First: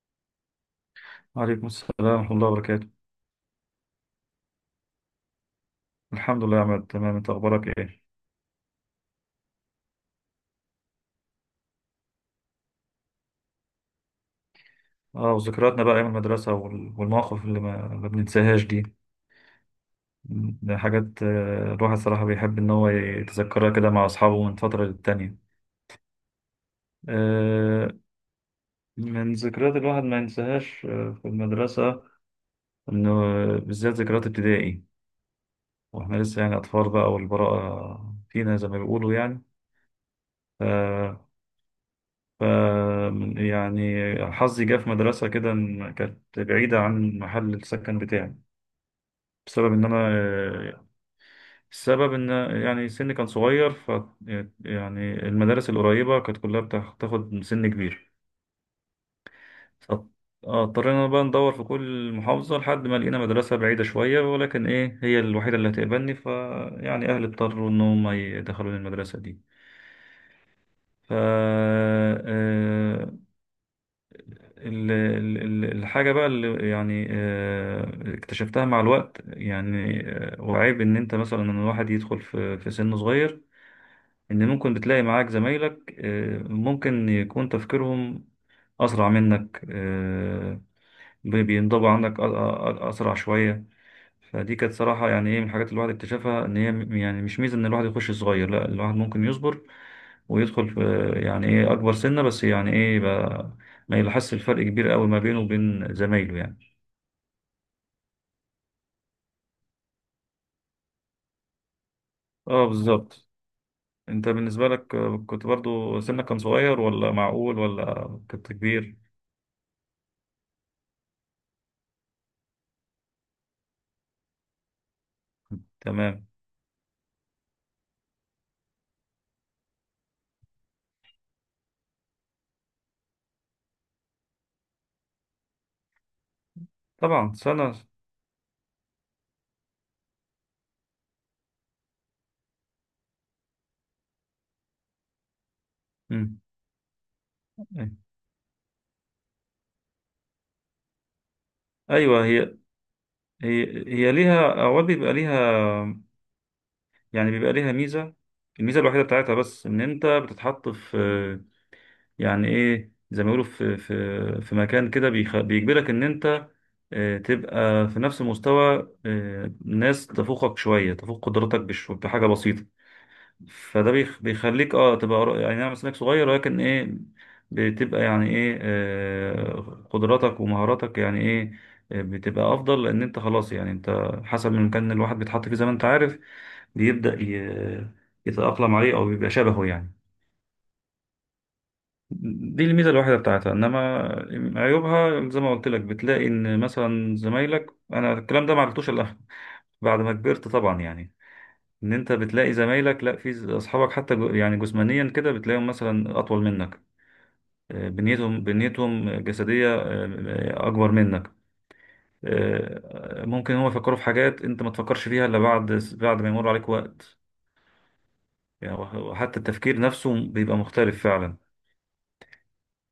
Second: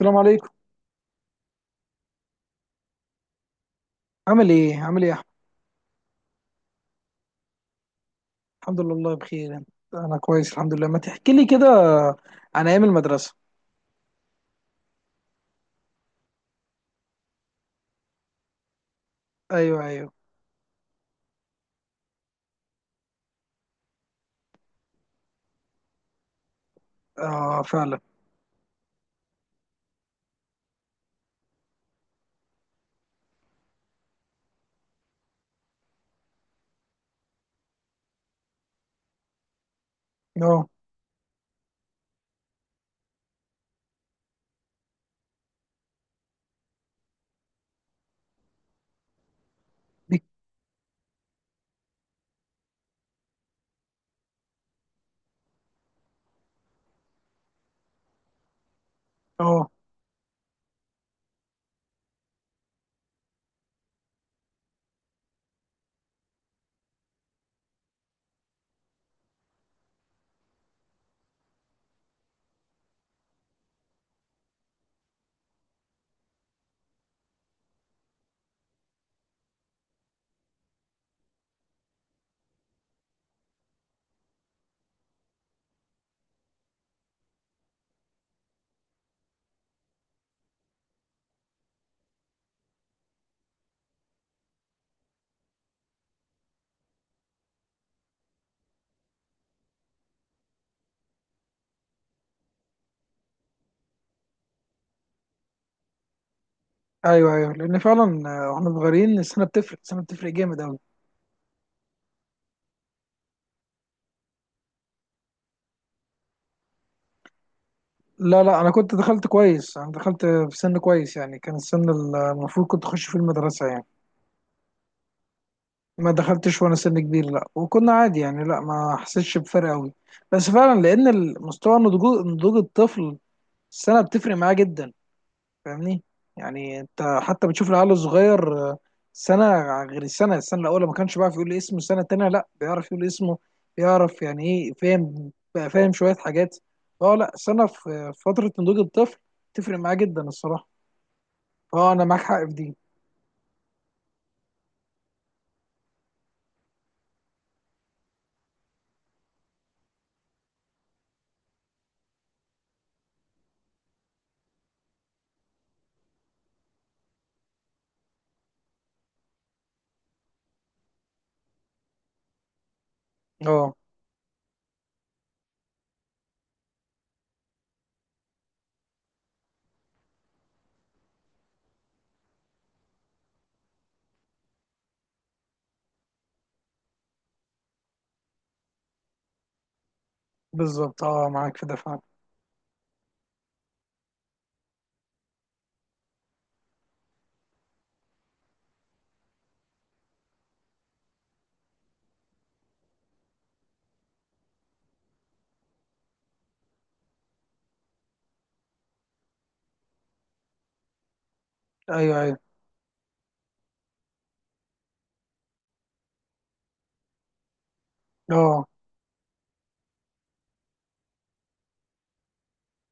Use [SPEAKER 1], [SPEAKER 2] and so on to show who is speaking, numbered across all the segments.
[SPEAKER 1] السلام عليكم.
[SPEAKER 2] وعليكم السلام ورحمة الله وبركاته.
[SPEAKER 1] عامل ايه، عامل ايه يا احمد؟
[SPEAKER 2] الحمد لله يا عماد، تمام. انت اخبارك ايه؟
[SPEAKER 1] الحمد لله والله بخير، انت؟ انا كويس الحمد لله. ما تحكي لي كده عن ايام المدرسه.
[SPEAKER 2] اه، وذكرياتنا بقى ايام المدرسة والمواقف اللي ما بننساهاش دي.
[SPEAKER 1] ايوه، ايوه.
[SPEAKER 2] ده حاجات، الواحد صراحة بيحب ان هو يتذكرها كده مع اصحابه من فترة للتانية.
[SPEAKER 1] اه،
[SPEAKER 2] آه،
[SPEAKER 1] فعلا.
[SPEAKER 2] من ذكريات الواحد ما ينساهاش، في المدرسة، انه بالذات ذكريات ابتدائي، واحنا لسه يعني اطفال بقى، والبراءة فينا زي ما بيقولوا يعني.
[SPEAKER 1] اه.
[SPEAKER 2] آه، ف يعني حظي جه في مدرسة كده، إن كانت بعيدة عن محل السكن بتاعي، بسبب إن
[SPEAKER 1] دي.
[SPEAKER 2] أنا السبب إن يعني سني كان صغير. يعني المدارس القريبة كانت كلها بتاخد سن كبير.
[SPEAKER 1] اه.
[SPEAKER 2] ف- اضطرينا بقى ندور في كل محافظة لحد ما لقينا مدرسة بعيدة شوية، ولكن إيه، هي الوحيدة اللي هتقبلني، فيعني أهلي اضطروا إن هم يدخلوني المدرسة دي. ف آه، ال- ال- الحاجة بقى اللي يعني، اكتشفتها مع الوقت، يعني وعيب ان انت مثلا، ان الواحد يدخل في سن صغير، ان ممكن بتلاقي معاك زمايلك، ممكن يكون تفكيرهم اسرع منك. بينضبوا عندك اسرع شوية. فدي كانت صراحة، يعني ايه، من الحاجات اللي الواحد اكتشفها، ان هي يعني مش ميزة ان الواحد يخش صغير. لا، الواحد ممكن يصبر ويدخل في، يعني ايه، اكبر سنة، بس يعني ايه بقى، ما يلاحظش الفرق كبير قوي ما بينه وبين زمايله يعني.
[SPEAKER 1] ايوه، ايوه، لان فعلا واحنا صغيرين السنه بتفرق، السنه بتفرق جامد قوي.
[SPEAKER 2] اه، بالظبط. انت بالنسبة لك، كنت برضو سنك كان صغير، ولا معقول ولا؟
[SPEAKER 1] لا،
[SPEAKER 2] كنت
[SPEAKER 1] لا، انا كنت
[SPEAKER 2] كبير،
[SPEAKER 1] دخلت كويس، انا دخلت في سن كويس يعني كان السن المفروض كنت اخش فيه المدرسه يعني. ما
[SPEAKER 2] تمام.
[SPEAKER 1] دخلتش وانا سن كبير، لا، وكنا عادي يعني، لا، ما حسيتش بفرق قوي. بس فعلا لان المستوى نضوج الطفل، السنه بتفرق معاه جدا، فاهمني؟ يعني انت
[SPEAKER 2] طبعا
[SPEAKER 1] حتى بتشوف
[SPEAKER 2] سنة.
[SPEAKER 1] العيال الصغير سنه غير السنه الاولى ما كانش بيعرف يقول اسمه، السنه التانيه لا بيعرف يقول اسمه، بيعرف يعني ايه، فاهم بقى، فاهم شويه
[SPEAKER 2] مم.
[SPEAKER 1] حاجات. اه لا، سنه في فتره نضوج الطفل تفرق معاه جدا الصراحه. اه انا معاك
[SPEAKER 2] ايوه،
[SPEAKER 1] حق في دي.
[SPEAKER 2] هي هي ليها اوقات بيبقى ليها، يعني بيبقى ليها ميزة. الميزة الوحيدة بتاعتها بس، ان انت بتتحط في، يعني ايه، زي ما بيقولوا، في مكان كده بيجبرك ان انت تبقى في نفس مستوى ناس تفوقك شويه، تفوق قدراتك بحاجه بسيطه.
[SPEAKER 1] اه،
[SPEAKER 2] فده بيخليك، اه، تبقى يعني نعم، سنك صغير، ولكن ايه، بتبقى يعني ايه، قدراتك ومهاراتك، يعني ايه، بتبقى افضل، لان انت خلاص يعني، انت حسب المكان اللي الواحد بيتحط فيه زي ما انت عارف، بيبدأ يتأقلم عليه، او بيبقى شبهه يعني.
[SPEAKER 1] بالظبط. اه معاك في ده فعلا.
[SPEAKER 2] دي الميزة الوحيدة بتاعتها، إنما عيوبها زي ما قلت لك، بتلاقي إن مثلا زمايلك، أنا الكلام ده ما عرفتوش إلا بعد ما كبرت طبعا يعني. إن أنت بتلاقي زمايلك لأ، في أصحابك، حتى يعني جسمانيا كده، بتلاقيهم مثلا أطول منك، بنيتهم جسدية أكبر منك،
[SPEAKER 1] ايوه، ايوه،
[SPEAKER 2] ممكن هم يفكروا في حاجات أنت ما تفكرش فيها إلا بعد ما يمر عليك وقت.
[SPEAKER 1] اه.
[SPEAKER 2] يعني وحتى التفكير نفسه بيبقى مختلف فعلا.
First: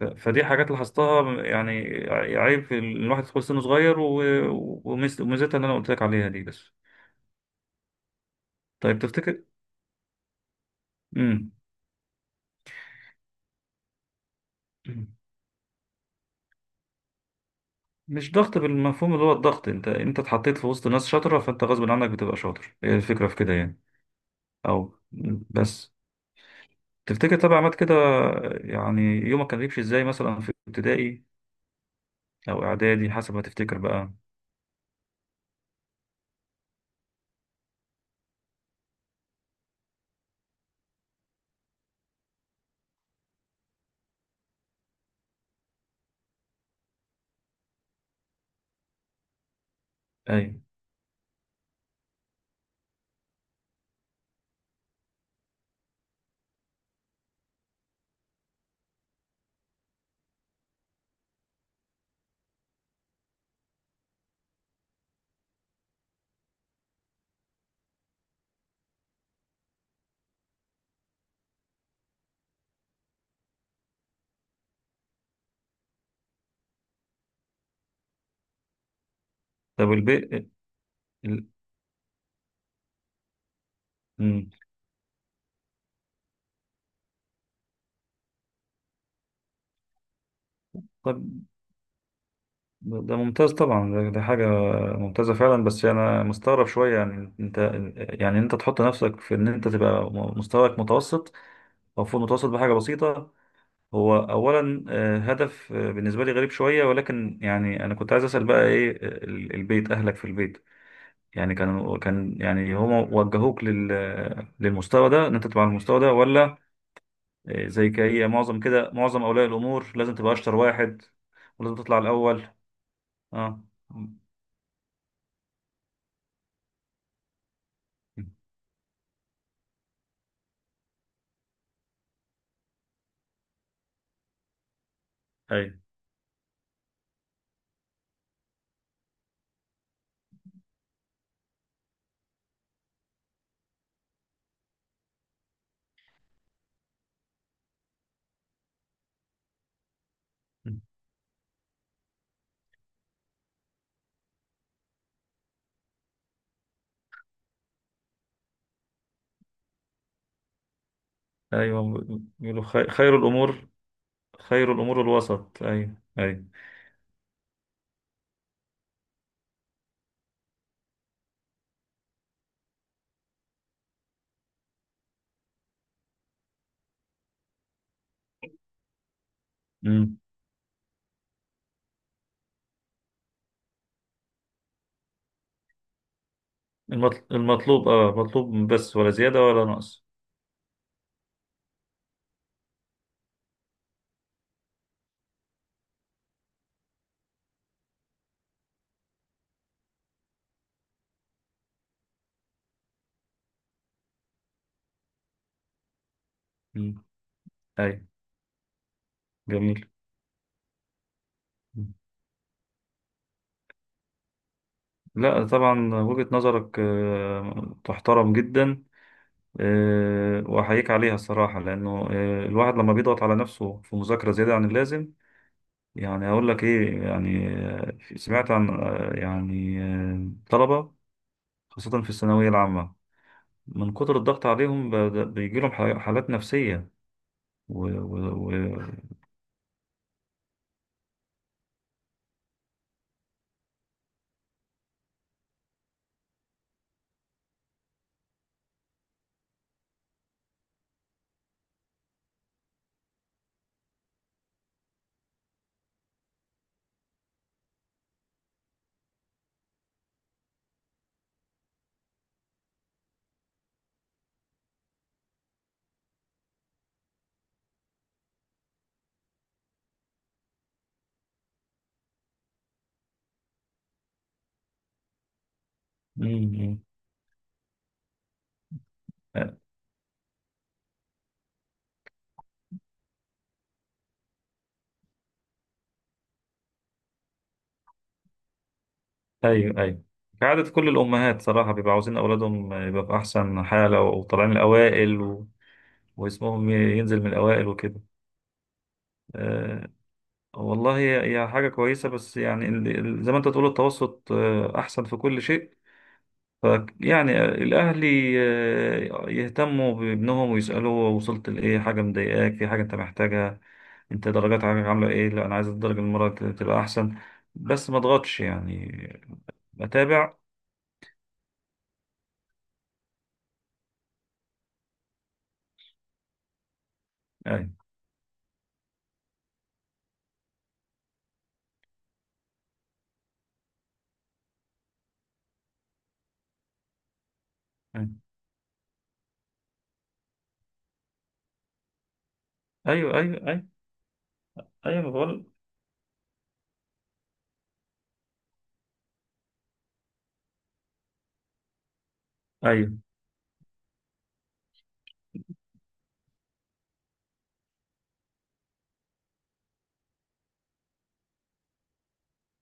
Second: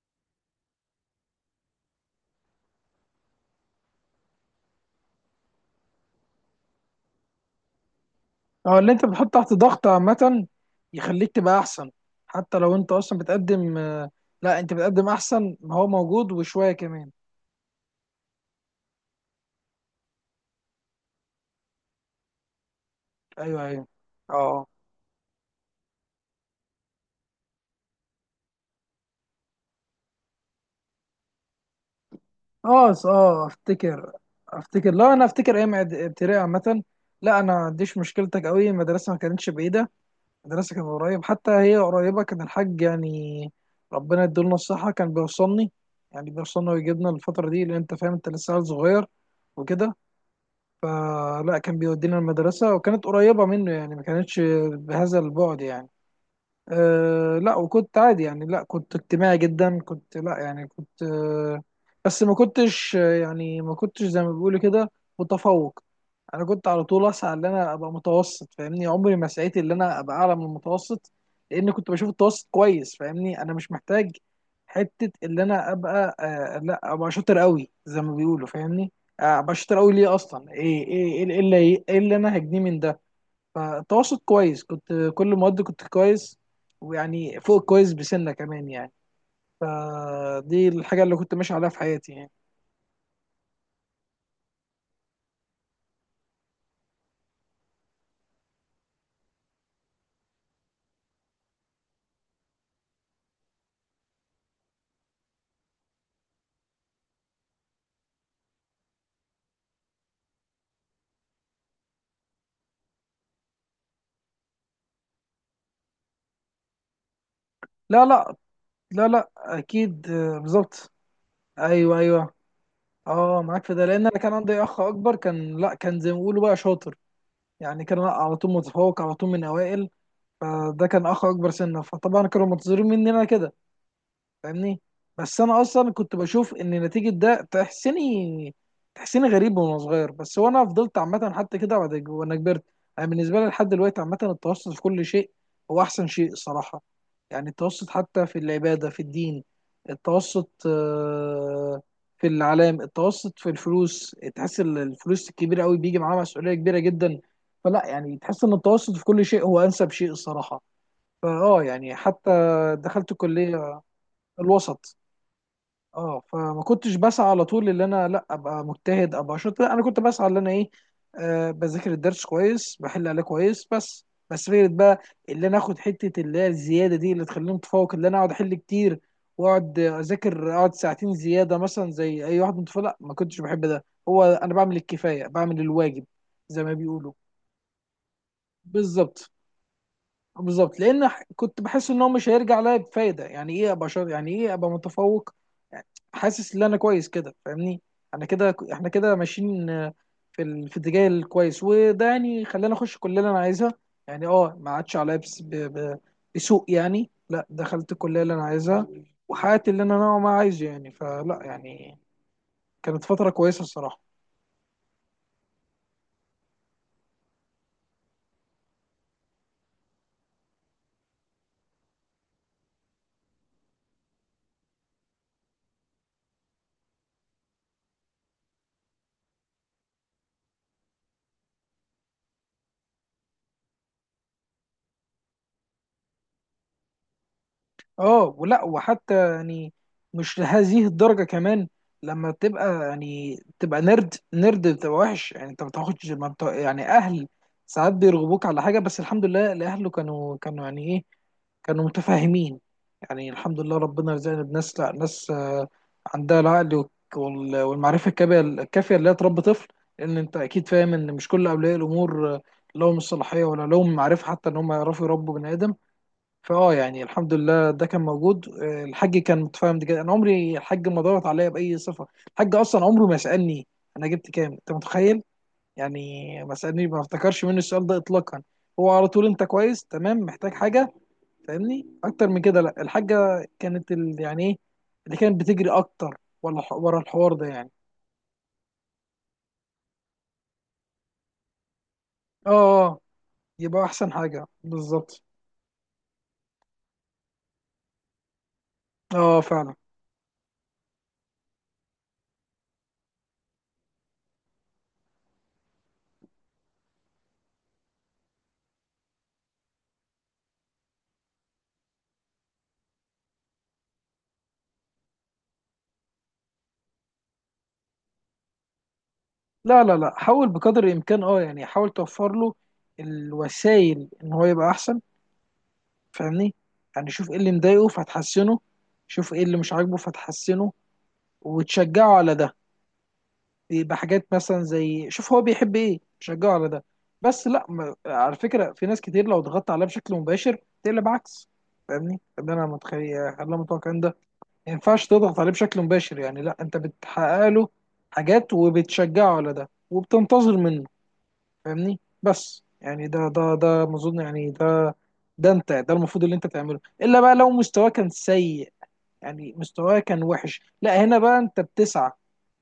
[SPEAKER 2] فدي حاجات لاحظتها يعني. عيب في الواحد يدخل سنه صغير، وميزتها اللي انا قلت لك عليها دي بس.
[SPEAKER 1] اه، اللي
[SPEAKER 2] طيب،
[SPEAKER 1] انت بتحط
[SPEAKER 2] تفتكر.
[SPEAKER 1] تحت ضغط عامه يخليك
[SPEAKER 2] امم
[SPEAKER 1] تبقى احسن. حتى لو انت اصلا بتقدم، لا، انت بتقدم احسن ما هو موجود وشويه كمان.
[SPEAKER 2] مش ضغط بالمفهوم اللي هو الضغط، انت اتحطيت في وسط ناس شاطره، فانت غصب عنك بتبقى شاطر. هي الفكره في كده
[SPEAKER 1] ايوه،
[SPEAKER 2] يعني.
[SPEAKER 1] ايوه، اه.
[SPEAKER 2] او مم. بس تفتكر، طبعا عملت كده، يعني يومك كان بيمشي ازاي مثلا في ابتدائي او اعدادي، حسب ما تفتكر
[SPEAKER 1] افتكر،
[SPEAKER 2] بقى.
[SPEAKER 1] افتكر. لا، انا افتكر ايام ابتدائي عامه، لا انا ما عنديش مشكلتك قوي، المدرسه ما كانتش بعيده، المدرسه كانت قريب، حتى هي قريبه. كان الحاج، يعني ربنا يديله الصحه، كان بيوصلني، يعني بيوصلنا ويجيبنا الفتره دي، لان انت فاهم انت لسه عيل صغير وكده،
[SPEAKER 2] اي.
[SPEAKER 1] فلا كان بيودينا المدرسه وكانت قريبه منه، يعني ما كانتش بهذا البعد يعني. أه لا، وكنت عادي يعني، لا كنت اجتماعي جدا، كنت، لا يعني كنت بس ما كنتش يعني ما كنتش زي ما بيقولوا كده متفوق. انا كنت على طول اسعى ان انا ابقى متوسط، فاهمني؟ عمري ما سعيت ان انا ابقى اعلى من المتوسط لان كنت بشوف التوسط كويس. فاهمني؟ انا مش محتاج حته ان انا ابقى لا ابقى شاطر قوي زي ما بيقولوا، فاهمني؟ ابقى شاطر قوي
[SPEAKER 2] طب،
[SPEAKER 1] ليه
[SPEAKER 2] البيت.
[SPEAKER 1] اصلا؟ ايه ايه ايه إيه
[SPEAKER 2] ال...
[SPEAKER 1] اللي إيه اللي انا هجنيه من ده؟ فتواصل
[SPEAKER 2] مم.
[SPEAKER 1] كويس كنت كل المواد كنت كويس، ويعني فوق الكويس بسنة كمان يعني، فدي الحاجة اللي
[SPEAKER 2] طب،
[SPEAKER 1] كنت ماشي عليها في حياتي يعني.
[SPEAKER 2] ده ممتاز طبعا، ده حاجة ممتازة فعلا، بس أنا مستغرب شوية، يعني أنت، يعني أنت تحط نفسك في إن أنت تبقى، مستواك متوسط أو فوق المتوسط بحاجة بسيطة. هو أولا هدف بالنسبة لي غريب شوية، ولكن يعني أنا كنت عايز أسأل بقى إيه، البيت، أهلك في البيت، يعني كان يعني، هم وجهوك للمستوى ده، إن أنت تبقى على المستوى ده ولا؟ زي
[SPEAKER 1] لا،
[SPEAKER 2] كأي
[SPEAKER 1] لا،
[SPEAKER 2] معظم كده
[SPEAKER 1] لا،
[SPEAKER 2] معظم
[SPEAKER 1] لا،
[SPEAKER 2] أولياء الأمور،
[SPEAKER 1] أكيد.
[SPEAKER 2] لازم تبقى أشطر
[SPEAKER 1] بالظبط.
[SPEAKER 2] واحد، ولازم تطلع
[SPEAKER 1] أيوه، أيوه.
[SPEAKER 2] الأول.
[SPEAKER 1] أه
[SPEAKER 2] أه.
[SPEAKER 1] معاك في ده، لأن أنا كان عندي أخ أكبر، كان، لا كان زي ما بيقولوا بقى شاطر، يعني كان على طول متفوق على طول، من أوائل، فده كان أخ أكبر سنة، فطبعا كانوا منتظرين مني أنا كده، فاهمني؟ بس انا
[SPEAKER 2] أيوه،
[SPEAKER 1] اصلا كنت بشوف ان نتيجه ده تحسني، تحسني غريب وانا صغير، بس وانا فضلت عامه حتى كده، بعد وانا كبرت، انا بالنسبه لي لحد دلوقتي عامه التوسط في كل شيء هو احسن شيء الصراحه. يعني التوسط حتى في العباده، في الدين، التوسط في الاعلام، التوسط في الفلوس، تحس الفلوس الكبيره قوي بيجي معاها مسؤوليه كبيره جدا، فلا يعني تحس ان التوسط في كل شيء هو انسب شيء الصراحه. فاه يعني
[SPEAKER 2] ايوه.
[SPEAKER 1] حتى
[SPEAKER 2] بيقولوا
[SPEAKER 1] دخلت
[SPEAKER 2] خير الامور.
[SPEAKER 1] كليه
[SPEAKER 2] خير
[SPEAKER 1] الوسط.
[SPEAKER 2] الامور الوسط. ايوه،
[SPEAKER 1] اه،
[SPEAKER 2] ايوه.
[SPEAKER 1] فما كنتش بسعى على طول ان انا لا ابقى مجتهد ابقى شاطر، لا انا كنت بسعى ان انا ايه، بذاكر الدرس كويس، بحل عليه كويس، بس فكره بقى، اللي انا اخد حته اللي هي الزياده دي اللي تخليني متفوق، اللي انا اقعد احل كتير واقعد
[SPEAKER 2] امم
[SPEAKER 1] اذاكر، اقعد ساعتين زياده مثلا زي اي واحد متفوق، لا ما كنتش بحب ده، هو انا بعمل الكفايه، بعمل الواجب زي ما بيقولوا.
[SPEAKER 2] المطلوب، اه، مطلوب بس، ولا
[SPEAKER 1] بالظبط،
[SPEAKER 2] زياده ولا نقص.
[SPEAKER 1] بالظبط، لان كنت بحس ان هو مش هيرجع ليا بفايده، يعني ايه ابقى شاطر، يعني ايه ابقى متفوق، حاسس ان انا كويس كده. فاهمني؟ انا كده، احنا كده ماشيين في اتجاه الكويس، وده يعني خلاني اخش الكليه اللي انا عايزها، يعني اه ما عادش عليا بس بسوء
[SPEAKER 2] امم
[SPEAKER 1] يعني، لا دخلت
[SPEAKER 2] ايوه.
[SPEAKER 1] الكليه اللي انا عايزها وحققت
[SPEAKER 2] جميل.
[SPEAKER 1] اللي انا نوعا ما عايزه يعني، فلا
[SPEAKER 2] مم.
[SPEAKER 1] يعني كانت فتره كويسه الصراحه.
[SPEAKER 2] لا، طبعا وجهة نظرك تحترم جدا. واحييك عليها الصراحه، لانه الواحد لما بيضغط على نفسه في مذاكره زياده عن اللازم، يعني اقول لك ايه، يعني سمعت عن يعني طلبه، خاصه في الثانويه العامه، من كتر الضغط عليهم بيجي لهم حالات نفسية. و...
[SPEAKER 1] اه
[SPEAKER 2] و...
[SPEAKER 1] ولا
[SPEAKER 2] و...
[SPEAKER 1] وحتى يعني مش لهذه الدرجة كمان، لما تبقى يعني تبقى نرد بتبقى وحش، يعني انت ما بتاخدش، ما بت- يعني اهل ساعات بيرغبوك على حاجة، بس الحمد لله اللي اهله كانوا يعني ايه، كانوا متفاهمين. يعني الحمد لله ربنا رزقنا بناس، لا ناس عندها العقل والمعرفة الكافية اللي هي تربي طفل، لأن أنت أكيد فاهم إن مش كل أولياء الأمور لهم الصلاحية ولا لهم المعرفة حتى إن هم يعرفوا يربوا بني آدم. فاه يعني الحمد لله ده كان موجود. الحاج كان متفاهم جدا، انا عمري الحاج ما ضغط عليا باي صفه، الحاج اصلا عمره ما سالني انا جبت كام، انت متخيل يعني؟ ما
[SPEAKER 2] مم.
[SPEAKER 1] سالني، ما افتكرش منه السؤال ده اطلاقا، هو على طول انت كويس؟ تمام، محتاج حاجه؟ فاهمني؟ اكتر من كده لا. الحاجه كانت يعني ايه اللي كانت بتجري اكتر ولا ورا الحوار ده يعني.
[SPEAKER 2] ايوه، ايوه. كعادة كل الأمهات صراحة بيبقوا عاوزين
[SPEAKER 1] اه،
[SPEAKER 2] أولادهم
[SPEAKER 1] آه،
[SPEAKER 2] يبقى في أحسن
[SPEAKER 1] يبقى
[SPEAKER 2] حالة
[SPEAKER 1] احسن حاجه
[SPEAKER 2] وطالعين الأوائل،
[SPEAKER 1] بالظبط.
[SPEAKER 2] واسمهم ينزل من الأوائل وكده.
[SPEAKER 1] اه، فعلا.
[SPEAKER 2] أه. والله، هي حاجة كويسة، بس يعني زي ما أنت تقول التوسط أحسن في كل شيء. ف يعني الأهلي يهتموا بابنهم ويسألوه وصلت لإيه، حاجة مضايقاك، في حاجة أنت محتاجها، أنت درجات عاملة إيه، لا أنا عايز الدرجة المرة دي تبقى أحسن، بس ما أضغطش يعني.
[SPEAKER 1] لا، لا، لا،
[SPEAKER 2] أتابع.
[SPEAKER 1] حاول بقدر الامكان، اه يعني حاول توفر له الوسائل ان هو يبقى احسن. فاهمني؟ يعني شوف ايه اللي
[SPEAKER 2] أيوه،
[SPEAKER 1] مضايقه فتحسنه، شوف ايه اللي مش عاجبه فتحسنه وتشجعه على ده، يبقى حاجات مثلا زي شوف هو بيحب ايه تشجعه على ده، بس لا، ما... على فكرة في ناس كتير لو ضغطت عليها بشكل مباشر تقلب عكس. فاهمني؟ ده انا متخيل
[SPEAKER 2] أيوه، أيوه،
[SPEAKER 1] اللي
[SPEAKER 2] أيوه،
[SPEAKER 1] انا
[SPEAKER 2] أيوه،
[SPEAKER 1] متوقع ان ده ما
[SPEAKER 2] أيوه.
[SPEAKER 1] ينفعش
[SPEAKER 2] ما
[SPEAKER 1] تضغط عليه
[SPEAKER 2] بقول.
[SPEAKER 1] بشكل مباشر، يعني لا انت بتحقق له حاجات وبتشجعه على ده وبتنتظر منه. فاهمني؟ بس
[SPEAKER 2] أيوه،
[SPEAKER 1] يعني ده ما اظن يعني، ده، ده انت ده المفروض اللي انت تعمله، الا بقى لو مستواه كان سيء، يعني مستواه كان وحش، لا هنا بقى انت بتسعى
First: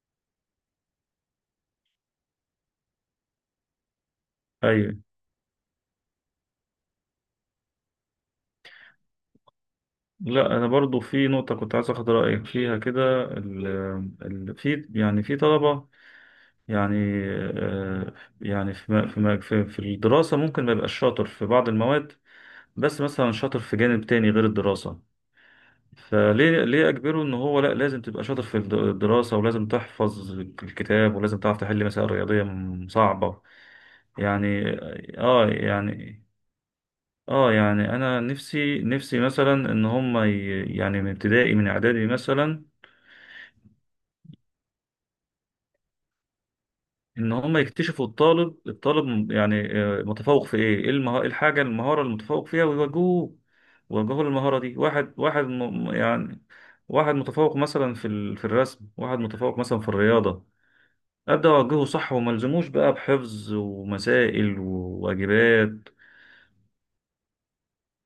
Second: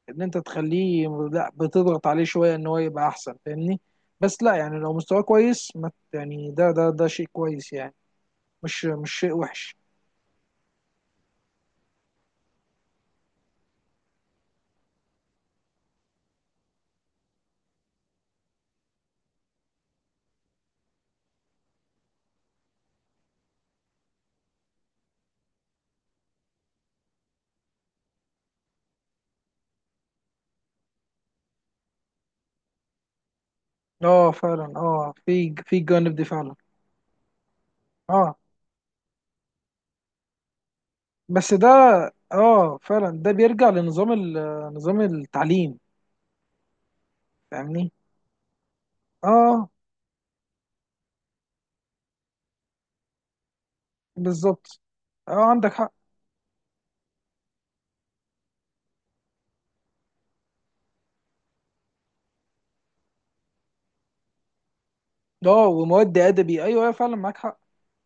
[SPEAKER 1] ان انت تخليه، لا بتضغط عليه شويه ان هو يبقى احسن. فاهمني؟ بس لا يعني لو
[SPEAKER 2] أيوه.
[SPEAKER 1] مستواه كويس ما ت- يعني ده شيء كويس يعني، مش شيء وحش.
[SPEAKER 2] لا، أنا برضو في نقطة كنت عايز أخد رأيك فيها كده. ال ال في، يعني، في طلبة، يعني آه، يعني في في في الدراسة، ممكن ما يبقاش شاطر في بعض المواد، بس مثلا شاطر في جانب تاني غير الدراسة. فليه أجبره إن هو لأ، لازم تبقى شاطر في الدراسة، ولازم تحفظ الكتاب، ولازم تعرف تحل مسائل رياضية صعبة.
[SPEAKER 1] اه
[SPEAKER 2] يعني
[SPEAKER 1] فعلا، اه في الجانب
[SPEAKER 2] يعني
[SPEAKER 1] دي فعلا.
[SPEAKER 2] يعني أنا
[SPEAKER 1] اه
[SPEAKER 2] نفسي مثلا إن هما يعني من
[SPEAKER 1] بس
[SPEAKER 2] ابتدائي
[SPEAKER 1] ده،
[SPEAKER 2] من إعدادي مثلا،
[SPEAKER 1] اه فعلا ده بيرجع نظام التعليم.
[SPEAKER 2] ان هم
[SPEAKER 1] فاهمني؟
[SPEAKER 2] يكتشفوا الطالب
[SPEAKER 1] اه
[SPEAKER 2] يعني متفوق في ايه إيه الحاجه المهاره المتفوق فيها، ويوجهوه يوجهوه للمهاره دي،
[SPEAKER 1] بالظبط،
[SPEAKER 2] واحد
[SPEAKER 1] اه
[SPEAKER 2] واحد.
[SPEAKER 1] عندك حق.
[SPEAKER 2] يعني واحد متفوق مثلا في في الرسم، واحد متفوق مثلا في الرياضه. ابدا اوجهه صح، وما الزموش بقى بحفظ ومسائل
[SPEAKER 1] اه
[SPEAKER 2] وواجبات.
[SPEAKER 1] ومواد ادبي، ايوه، ايوه فعلا، معاك حق.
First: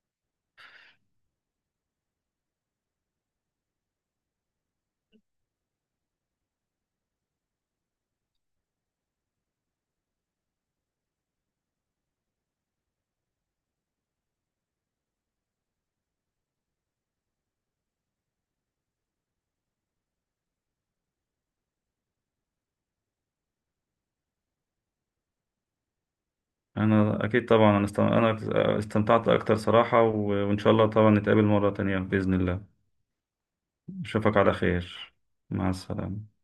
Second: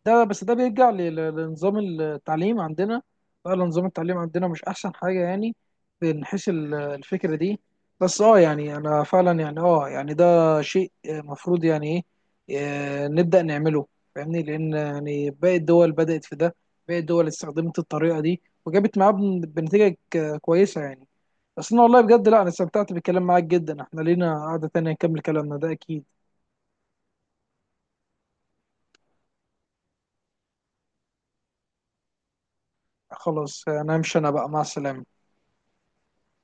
[SPEAKER 1] ده بس ده بيرجع لنظام التعليم عندنا، فعلا نظام التعليم عندنا مش احسن حاجه يعني، من حيث الفكره دي. بس اه يعني انا فعلا يعني، اه يعني ده شيء مفروض يعني ايه نبدا نعمله، فاهمني؟ لان يعني باقي الدول بدات في ده، باقي الدول استخدمت الطريقه دي وجابت معاها بنتيجه كويسه يعني. بس انا والله بجد، لا انا استمتعت بالكلام معاك جدا، احنا لينا قعده تانية نكمل كلامنا ده اكيد.
[SPEAKER 2] انا اكيد طبعا. انا استمتعت اكتر صراحه، وان شاء الله طبعا نتقابل مره تانية باذن الله.
[SPEAKER 1] خلاص انا امشي انا
[SPEAKER 2] اشوفك
[SPEAKER 1] بقى،
[SPEAKER 2] على
[SPEAKER 1] مع
[SPEAKER 2] خير.
[SPEAKER 1] السلامة.
[SPEAKER 2] مع السلامه.